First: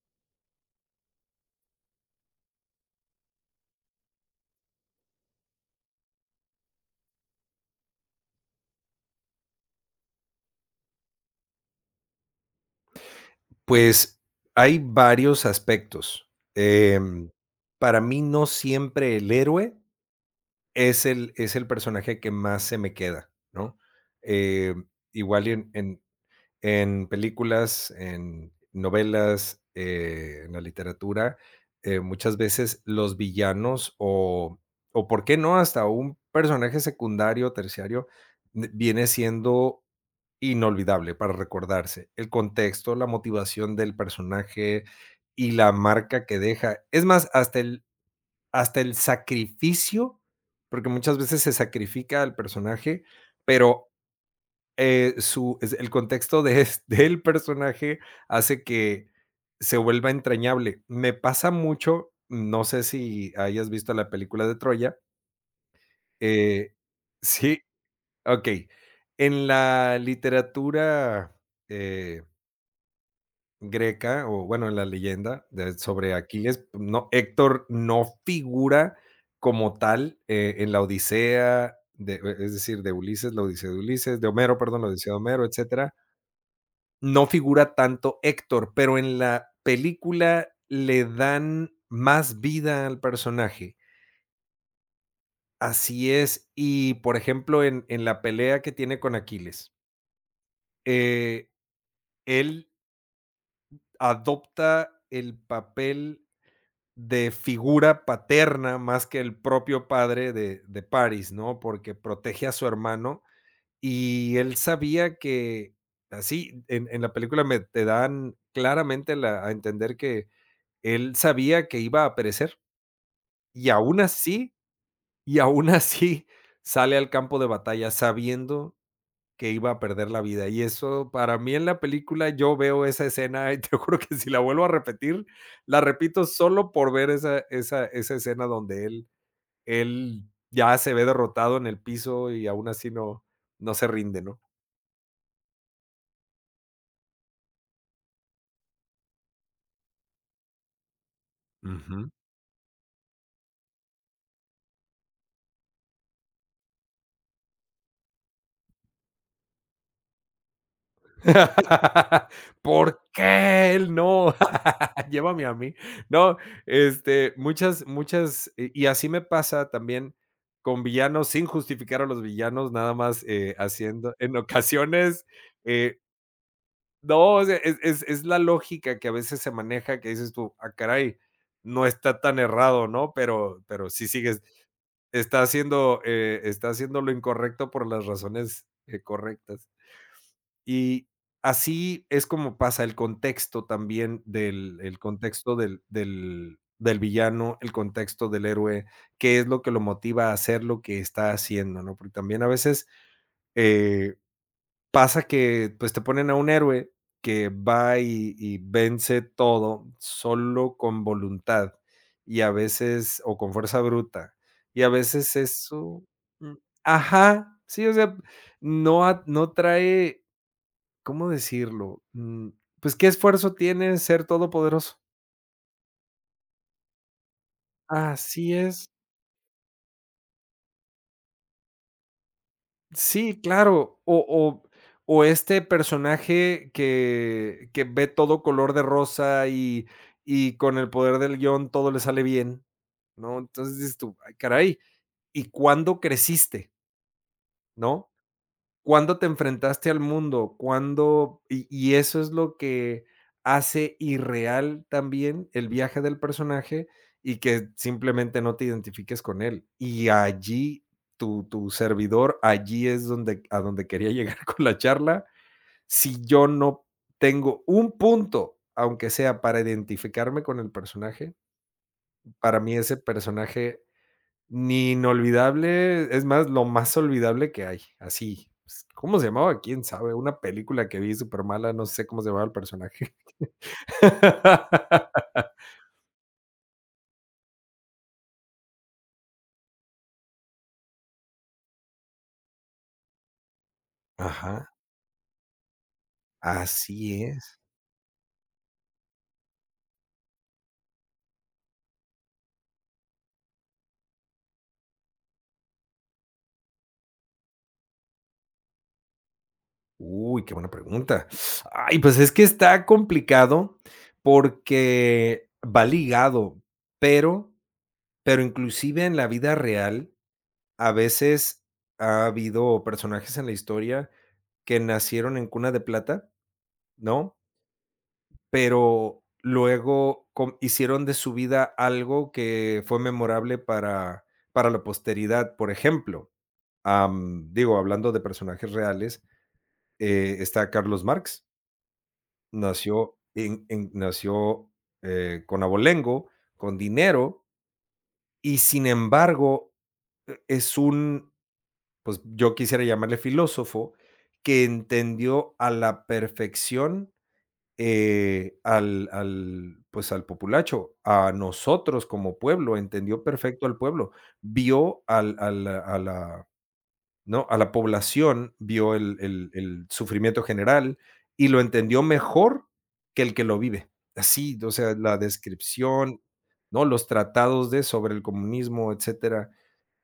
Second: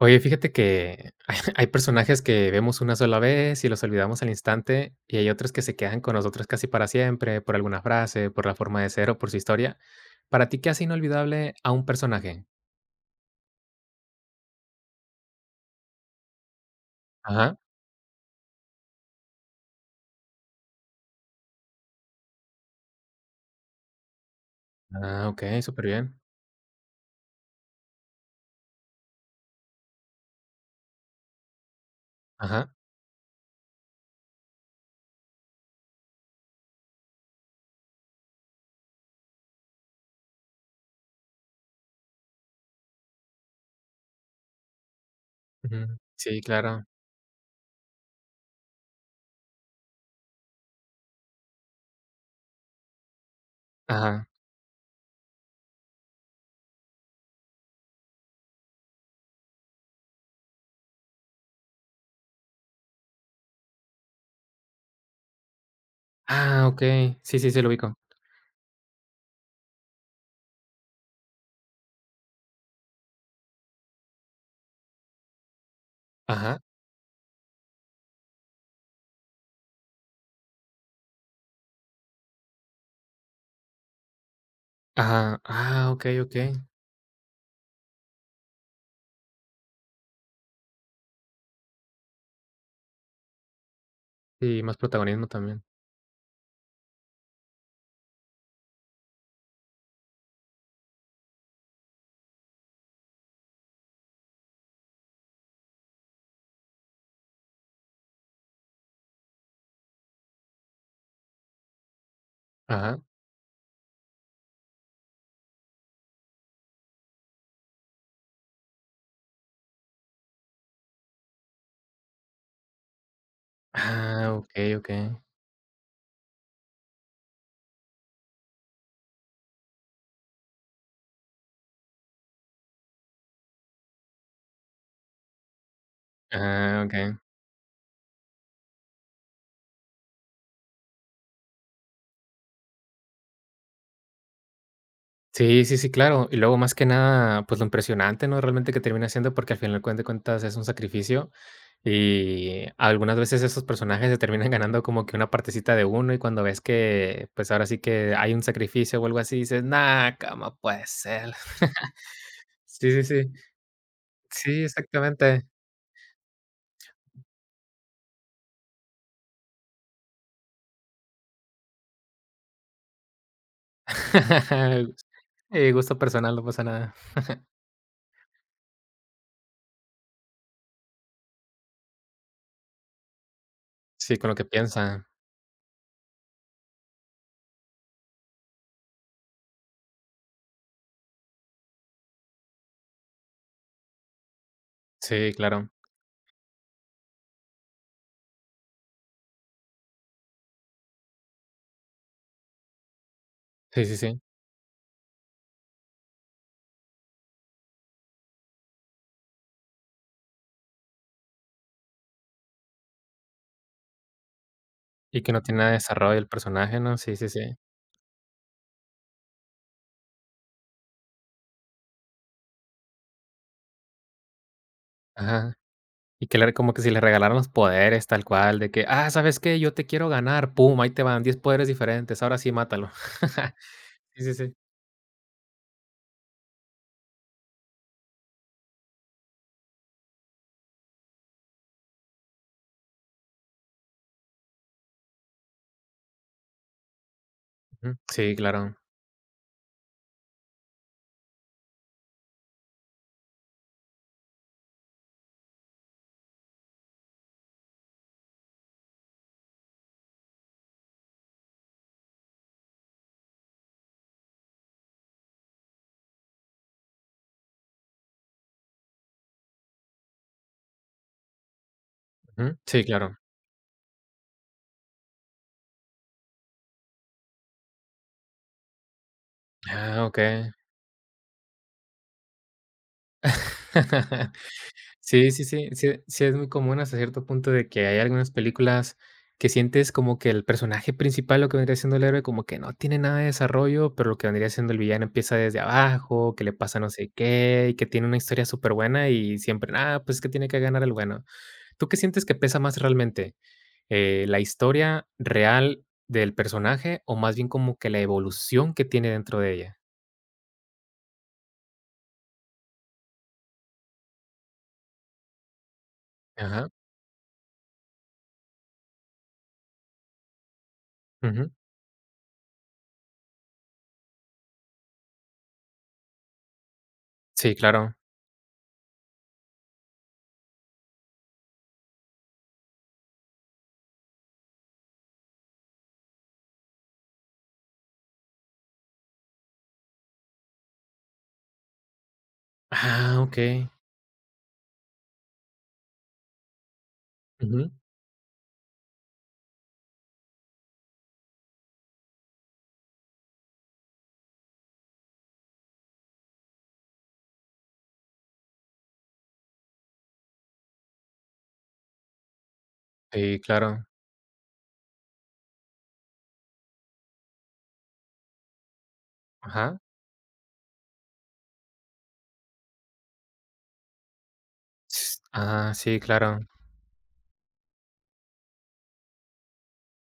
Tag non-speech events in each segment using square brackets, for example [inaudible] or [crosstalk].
Oye, fíjate que [laughs] hay personajes que vemos una sola vez y los olvidamos al instante, y hay otros que se quedan con nosotros casi para siempre, por alguna frase, por la forma de ser o por su historia. ¿Para ti qué hace inolvidable a un personaje? Pues, hay varios aspectos. Ajá. Para mí, no siempre el héroe es el personaje que más se me queda, ¿no? Em, Ah, ok, Igual y en súper en bien. en películas, en novelas, en la literatura, muchas Ajá. veces los villanos o, ¿por qué no?, hasta un personaje secundario, terciario, n viene siendo inolvidable para recordarse. El contexto, la motivación del personaje y la Ujú. marca que Sí, deja. claro. Es más, hasta el sacrificio, porque muchas veces se sacrifica al personaje, pero, Ajá. Su es el contexto de es [laughs] del personaje hace que se vuelva entrañable. Me pasa mucho, no sé si hayas visto la película de Troya, Ah, eh okey. Sí, sí, sí, sí, lo ubico. okey. En la literatura, eh, Greca, o bueno, en la leyenda de sobre Ajá. Aquiles, no, Héctor no figura como tal, en la Odisea de e es decir, de Ulises, la Odisea de Ulises, de Homero, perdón, la Odisea de Ajá. Homero, Ah, etcétera. okey, okey. No figura tanto Héctor, pero en la película le dan más vida al personaje. Sí, más protagonismo también. Así es, y por ejemplo, en la pelea que tiene con Aquiles, eh, él adopta el papel de figura paterna más que el propio padre de Paris, ¿no? Porque protege a su Ajá. hermano y él sabía que así en la película me te dan claramente la a entender que él sabía que iba a perecer y aún Ah, así okey, okey. y aún así sale al campo de batalla sabiendo que iba a perder la vida. Y eso, para mí en la película, yo veo esa escena y [laughs] te juro que si la vuelvo a repetir, la repito solo Ah, por ver okey. esa escena donde él ya se ve derrotado en el piso y aún así no se rinde, ¿no? Sí, sí, sí, claro. Y luego, más que nada, pues, lo impresionante, ¿no? Realmente que termina siendo, porque al final cuen de cuentas es un sacrificio, y algunas veces esos personajes se terminan ganando como que una partecita de uno, y cuando ves que, pues, ahora sí que hay un sacrificio o algo así, dices: "No, ¿cómo puede ser?". [laughs] [laughs] Sí, ¿Por sí, sí. qué él no? Sí, [laughs] Llévame exactamente. a mí. No, este, muchas, muchas, y así me pasa también con villanos, sin justificar a los villanos, nada más haciendo, en [laughs] ocasiones, Y gusto eh, personal, no pasa nada. no, o sea, es la lógica que a veces se maneja, que dices tú, ah, caray, no está tan errado, ¿no? Pero sí Sí, con lo sigues, que piensa. Está haciendo lo incorrecto por las razones correctas. Y así es como pasa el contexto también del el Sí, contexto claro. del villano, el contexto del héroe, qué es lo que lo motiva a hacer lo que está haciendo, ¿no? Porque también a veces, Sí, sí, eh, sí. pasa que, pues, te ponen a un héroe que va y vence todo solo con voluntad, y a veces o con fuerza bruta, y a Y que veces no tiene nada de eso desarrollo el mm, personaje, ¿no? Sí, sí, sí. ajá, sí, o sea, no trae. ¿Cómo decirlo? Pues, ¿qué esfuerzo tiene ser todopoderoso? Ajá. Y que le como que si le regalaran los poderes tal Así cual, de que: es. "Ah, ¿sabes qué? Yo te quiero ganar, pum, ahí te van 10 poderes diferentes, ahora sí mátalo". Sí, [laughs] claro. O Sí, sí, sí. o o este personaje que ve todo color de rosa y con el poder del guión todo le sale bien, ¿no? Entonces dices tú: "Ay, caray, ¿y cuándo creciste?", Ujú. ¿no? Sí, claro. ¿Cuándo te enfrentaste al mundo? ¿Cuándo? Y eso es lo que hace irreal también el viaje del personaje y que simplemente no te identifiques con él. Y allí tu servidor, allí es donde a donde quería llegar [laughs] con la charla. Si yo no tengo un punto, aunque sea para identificarme con el personaje, Ujú. para mí Sí, ese claro. personaje ni inolvidable, es más, lo más olvidable que hay, así. Pues, ¿cómo se llamaba? ¿Quién Ah, sabe? Una okey. película que vi súper mala, no sé cómo se llamaba el personaje. [laughs] [laughs] Sí, sí, sí, sí, sí es muy común hasta cierto punto de que hay algunas películas que sientes como que el personaje principal, lo que vendría siendo el héroe, como que no tiene nada de desarrollo, pero lo que vendría siendo Ajá, el villano empieza desde abajo, que le pasa no sé así es. qué, y que tiene una historia súper buena y siempre: "Ah, pues es que tiene que ganar el bueno". ¿Tú qué sientes que pesa más realmente? ¿La historia real del personaje o más bien como que la evolución que tiene dentro de ella? Uy, qué buena pregunta. Ay, pues es que está complicado porque va ligado, Ajá, pero, pero inclusive en la vida real, a ujú. veces ha habido personajes en la historia que nacieron en cuna de plata, ¿no? Sí, claro. Pero luego com hicieron de su vida algo que fue memorable para la posteridad. Por ejemplo, digo, hablando de personajes reales, está Carlos Marx. Nació Ah, en okey. Con abolengo, con dinero Ujú. y, sin embargo, es un, pues, yo quisiera llamarle filósofo, que entendió a la perfección pues al populacho, a nosotros como pueblo, entendió Sí, perfecto al claro. pueblo, vio al, a la- ¿no?, a la población, vio Ajá. el sufrimiento general y lo entendió mejor que el que lo vive. Así, o sea, la S ah, sí, descripción, claro. ¿no?, los tratados de sobre el comunismo, etcétera,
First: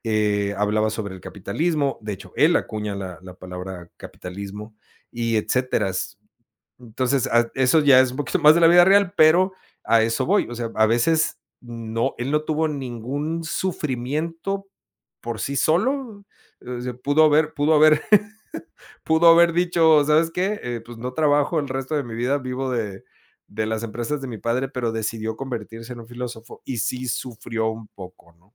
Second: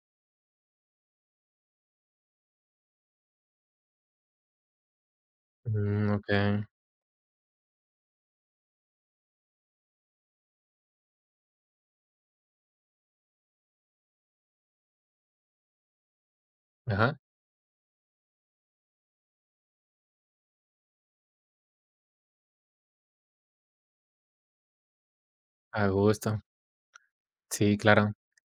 hablaba sobre el capitalismo, de hecho, él acuña la palabra capitalismo y etcétera. Mm, okey. Entonces, eso ya es un poquito [laughs] más de la vida real, pero a eso voy. O sea, a veces no, él no tuvo ningún sufrimiento por sí solo. O sea, Ajá. [laughs] Pudo haber dicho, ¿sabes qué? Pues no trabajo el resto de mi vida, vivo de las empresas de mi padre, pero decidió A convertirse en un gusto. filósofo y sí sufrió Sí, un claro. poco, ¿no?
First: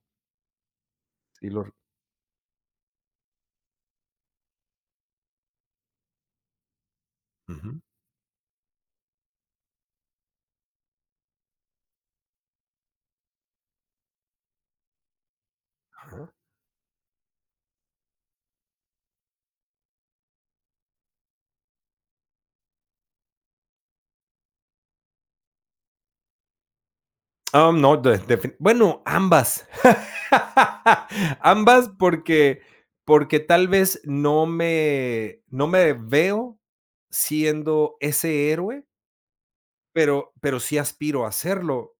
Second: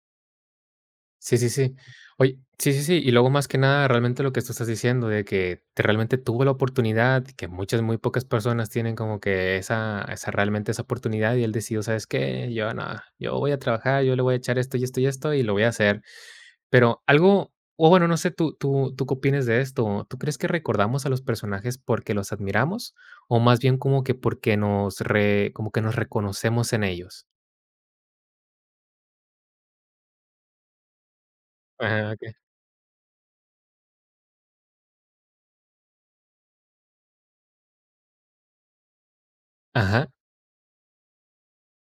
Sí, Sí sí, lo- sí. Oye, sí, sí, sí. Y luego, más que nada, realmente lo que tú estás diciendo de que te realmente tuvo la oportunidad, que Ujú. muchas, muy pocas personas tienen como que esa realmente esa oportunidad y él decidió, ¿sabes qué? Yo nada, yo voy a trabajar, yo le voy a echar esto y esto y esto y lo voy a hacer. Ajá. Pero algo, o bueno, no sé, ¿tú qué opinas de esto? ¿Tú crees que recordamos a los personajes porque los admiramos o más bien como que porque nos, re- como que nos reconocemos en ellos? No, bueno, ambas. [laughs] Ambas Ajá, ok. porque, porque tal vez no me veo siendo ese héroe, Ajá. Pero sí aspiro a hacerlo.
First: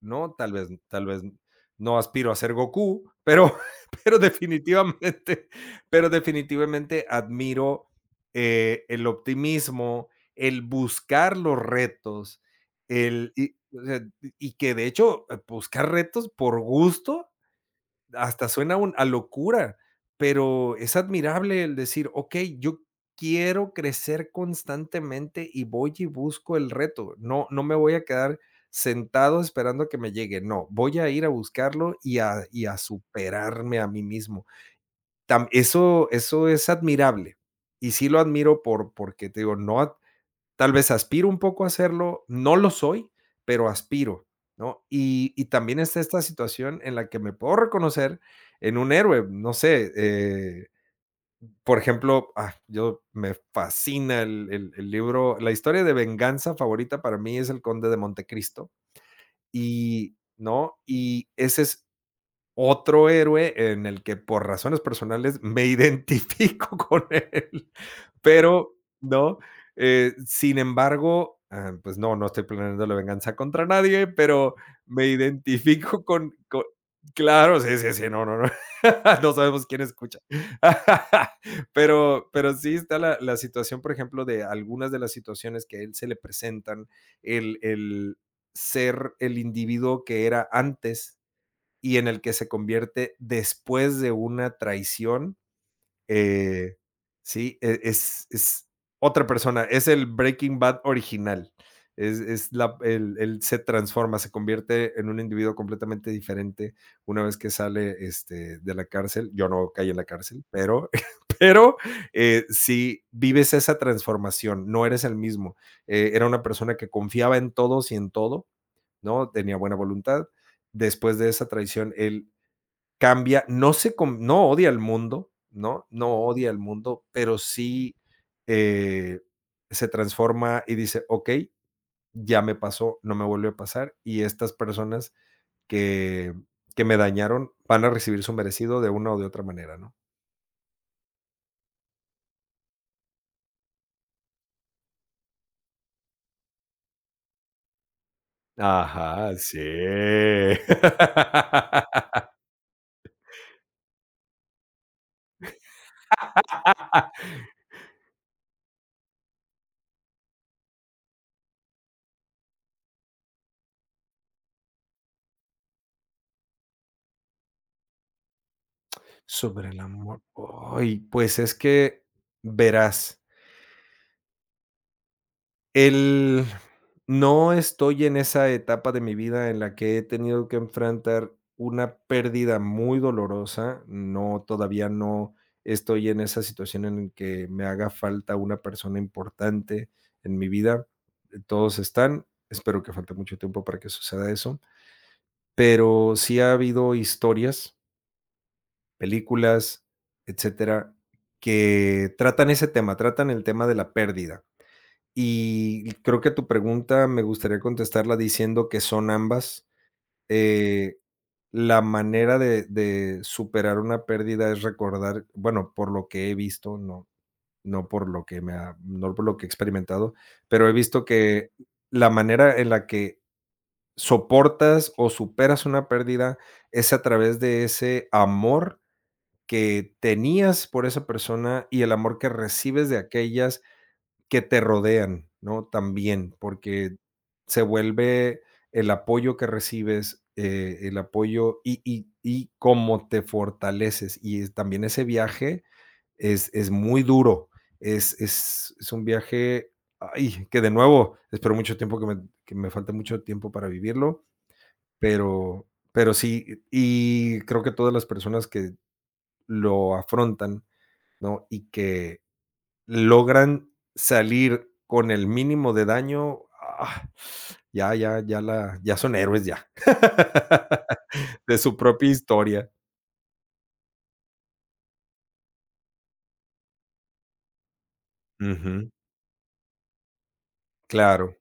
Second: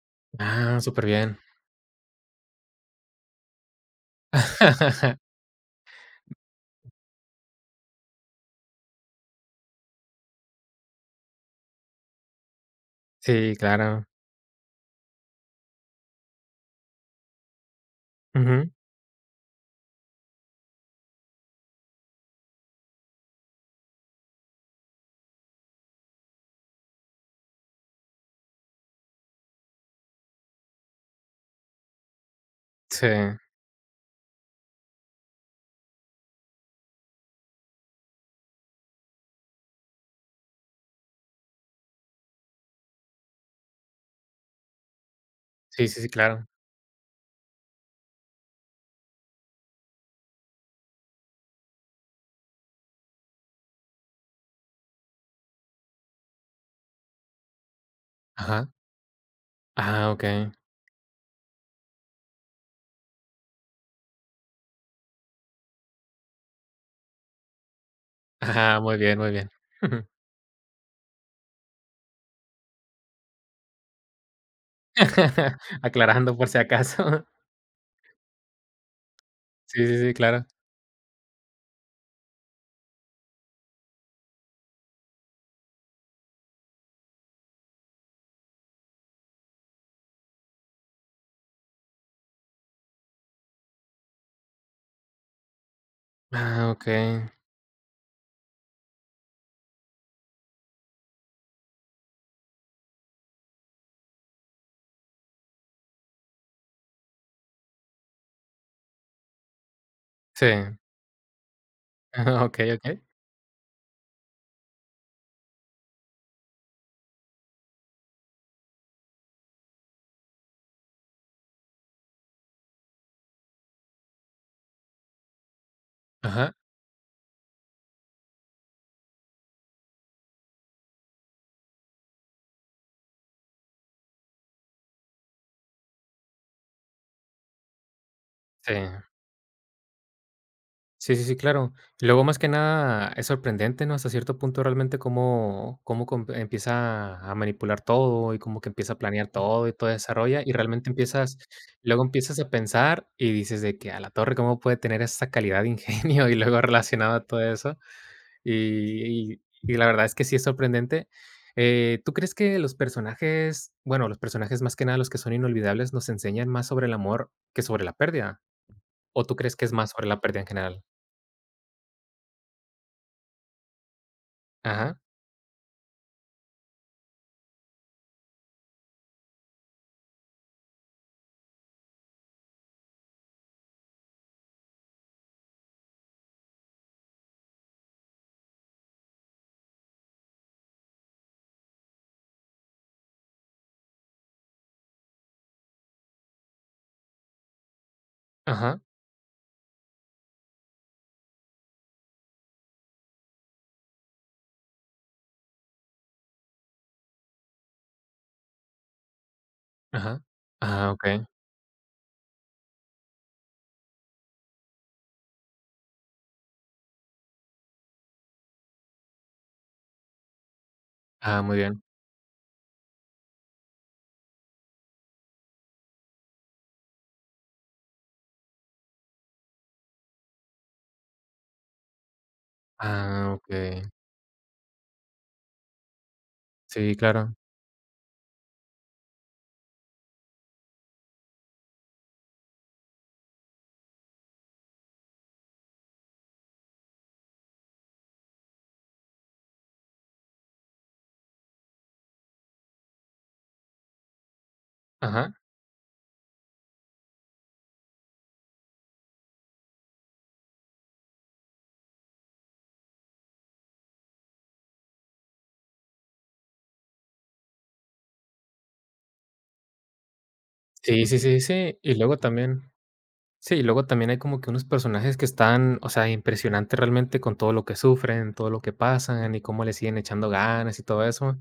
¿No? Ah, Tal súper vez bien. no aspiro a ser Goku, pero, [laughs] pero [laughs] definitivamente, pero definitivamente admiro el optimismo, el buscar los retos, Sí, o sea, claro. y que de hecho buscar retos por gusto hasta Ujú. suena un- a locura, pero es admirable el decir, ok, yo quiero crecer constantemente y voy y busco el reto. No, no me voy a quedar sentado esperando a que me llegue. No, voy a ir a buscarlo y a Sí. superarme a mí mismo. Eso, eso es admirable. Y sí lo admiro por, porque te digo, no, tal vez aspiro un poco a hacerlo, no lo soy, pero aspiro, ¿no? Y también Sí, está sí, sí, esta claro. situación en la que me puedo reconocer en un héroe, no sé, por ejemplo, ah, yo me fascina el libro, la historia de venganza favorita para mí es El Conde de Ajá. Montecristo Ah, y, okey. ¿no? Y ese es otro héroe en el que por razones personales me [laughs] identifico con él pero Ajá, muy bien, muy no. bien. Ujú. Sin embargo, ah, pues no, no estoy planeando la venganza contra nadie, pero me [laughs] identifico Aclarando por si acaso. [laughs] claro, sí, sí, sí, no, no, no. [laughs] No sabemos quién Sí, sí, sí, escucha. claro. [laughs] Pero sí está la situación, por ejemplo, de algunas de las situaciones que a él se le presentan, el ser el individuo que era antes y en el que se convierte después de una traición Ah, eh, okey. sí, es otra persona, es el Breaking Bad original. Él se transforma, se convierte en un individuo completamente diferente una vez que sale este, de la cárcel. Yo no caí en la cárcel, Sí. pero, [laughs] [laughs] pero Ajá, okey, sí vives esa transformación, no eres el mismo. Era una persona que confiaba en todos y en todo, ¿no? Tenía buena voluntad. Después de esa traición, él cambia, no odia al mundo, ¿no? No odia Ajá. al mundo, pero sí eh, se transforma y dice, ok, ya me pasó, no me vuelve a pasar, y estas personas que, que me dañaron van a recibir su Sí. merecido de una o de otra manera, ¿no? Sí, sí, sí, claro. Y luego, más que nada, es sorprendente, ¿no? Hasta cierto punto, realmente, cómo, cómo com- empieza a manipular todo y cómo que empieza a planear Ajá, todo y todo sí. desarrolla. Y realmente empiezas, luego [laughs] empiezas a pensar y dices de que a la torre, ¿cómo puede tener esa calidad de ingenio? [laughs] Y luego relacionado a todo eso. Y, y- y la verdad es que sí es sorprendente. ¿Tú crees que los personajes, bueno, los personajes más que nada, los que son inolvidables, nos enseñan más sobre el amor que sobre la pérdida? ¿O tú crees que Sobre es el más sobre amor. la pérdida en general? Ay, pues es que verás. Ajá. El No estoy en esa etapa de mi vida en la que he tenido que enfrentar una pérdida muy dolorosa. No, todavía no estoy en esa situación en el que me haga falta una persona importante en mi vida. Todos están. Espero que falte mucho tiempo para que suceda eso. Pero sí ha habido historias, Ajá, películas, etcétera, que tratan ese tema, tratan el tema de la pérdida. Y creo que tu pregunta me gustaría contestarla diciendo que son ambas. ajá. Ah, Eh, okey. la manera de superar una pérdida es recordar, bueno, por lo que he visto, no no por lo que me ha no por lo que he experimentado, pero he visto Ah, que muy bien. la manera en la que soportas o superas una pérdida es a través de ese amor que tenías por esa persona y el amor que recibes de Ah, aquellas okey. que te rodean, ¿no? También, porque Sí, claro. se vuelve el apoyo que recibes, el apoyo y cómo te fortaleces. También ese viaje es muy duro, es un viaje, ay, que de nuevo, espero mucho tiempo que que me falte mucho tiempo para vivirlo, Ajá. pero, pero sí, y creo que todas las personas que lo afrontan, ¿no? Y que logran salir con el mínimo de daño, ah, ya ya son héroes ya. Sí, sí, sí, [laughs] De su sí. Y propia luego historia. también sí, y luego también hay como que unos personajes que están, o sea, impresionante realmente con todo lo que sufren, todo lo que Ujú, pasan y cómo le siguen echando ganas y todo claro. eso.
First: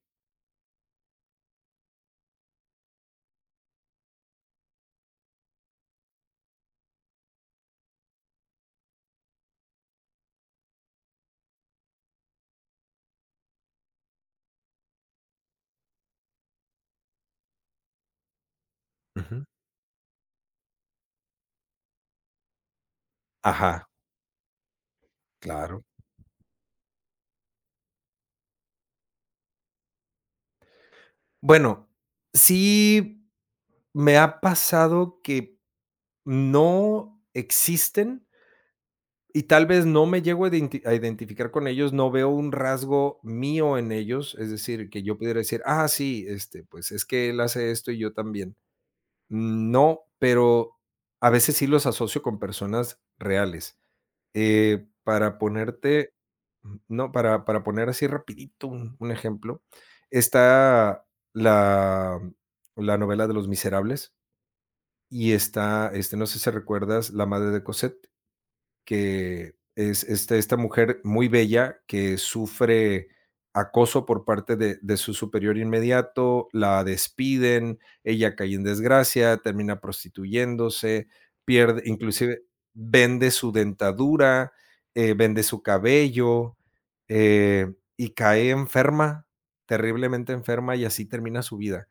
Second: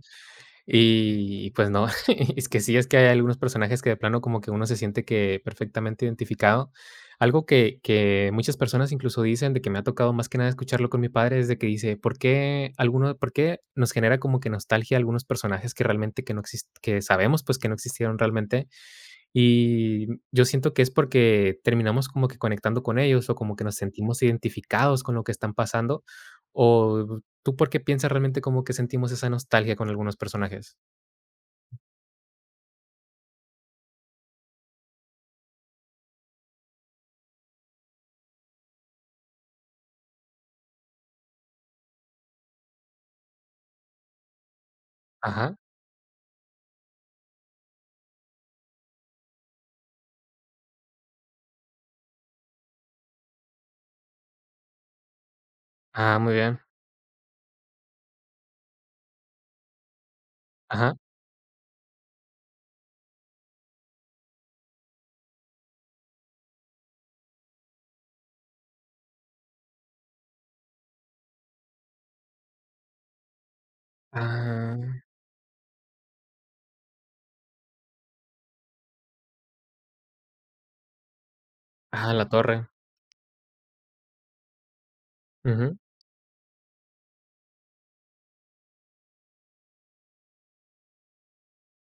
Y pues no, [laughs] es que sí, es que hay algunos personajes que de plano como que uno se siente que perfectamente identificado. Algo que muchas personas incluso dicen, de que me ha tocado más que nada escucharlo con mi padre, es de que dice: "¿Por qué alguno por qué nos genera como que nostalgia algunos personajes que realmente que no exis que sabemos, pues, que no existieron realmente?". Ujú. Y yo siento que es porque terminamos como que conectando con ellos, o como que nos Ajá, sentimos identificados con lo que están claro. pasando, o, ¿tú por qué piensas realmente como que sentimos esa nostalgia con algunos personajes? Bueno, sí me ha pasado que no existen y tal vez no me llego a identificar con ellos, no veo un rasgo mío en ellos, es decir, que yo pudiera Ajá. decir, ah, sí, este, pues es que él hace esto y yo también. Mm, no, pero a veces sí los asocio con personas reales. Para ponerte, Ah, muy bien. No, para poner así rapidito un ejemplo, Ajá. está la la novela de Los Miserables y está, este, no sé si recuerdas La madre de Cosette que es este, esta mujer muy bella que sufre acoso por parte de Ah, su superior inmediato, la despiden, ella cae en desgracia, termina prostituyéndose, pierde, ah, la inclusive torre. vende su dentadura, vende su Ujú. cabello eh, y cae enferma, terriblemente enferma y así termina su vida.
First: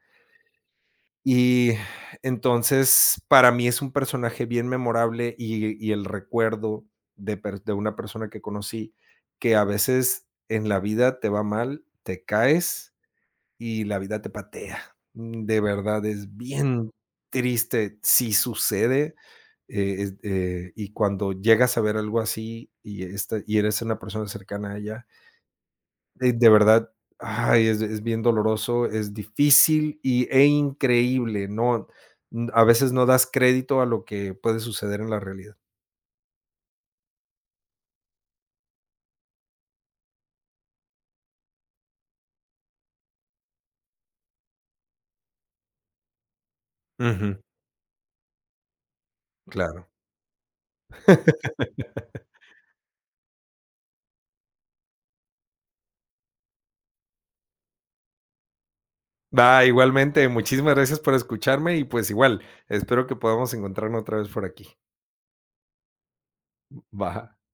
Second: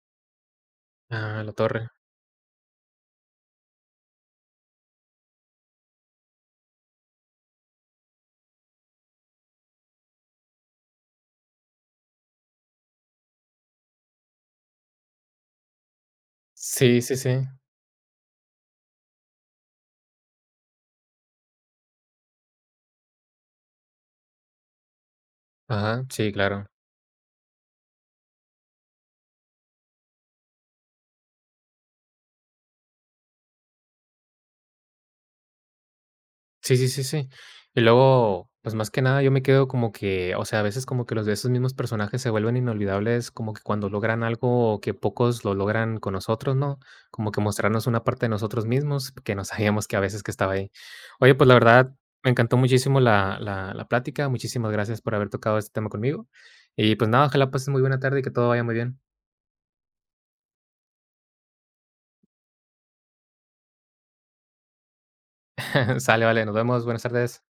Ah, la Y torre. entonces, para mí es un personaje bien memorable y el recuerdo de una persona que conocí, que a veces en la vida te va mal, te caes y la vida te patea. De verdad, es bien Sí, sí, sí. triste, si sucede, y cuando llegas a ver algo así y eres una persona cercana a ella, Ajá, sí, de claro. verdad, ay, es bien doloroso, es difícil increíble, no, mm, a veces no das crédito a lo que puede suceder en la realidad. Sí, sí, sí, sí. Y luego, pues, más que nada, yo me quedo como que, o sea, a veces como que los de esos mismos personajes se vuelven inolvidables, como que cuando logran algo que pocos lo logran con nosotros, ¿no? Como que Ujú. mostrarnos una parte de nosotros mismos que no [laughs] Claro. sabíamos que a veces que estaba ahí. Oye, pues, la verdad, me encantó muchísimo la plática. Muchísimas gracias por haber tocado este tema conmigo. Y, pues, nada, ojalá pases muy buena tarde y que todo vaya muy bien. Va, igualmente, muchísimas gracias por escucharme y, pues, igual, espero que podamos encontrarnos otra vez por aquí. [laughs] Sale, vale, nos vemos. Buenas Va. tardes.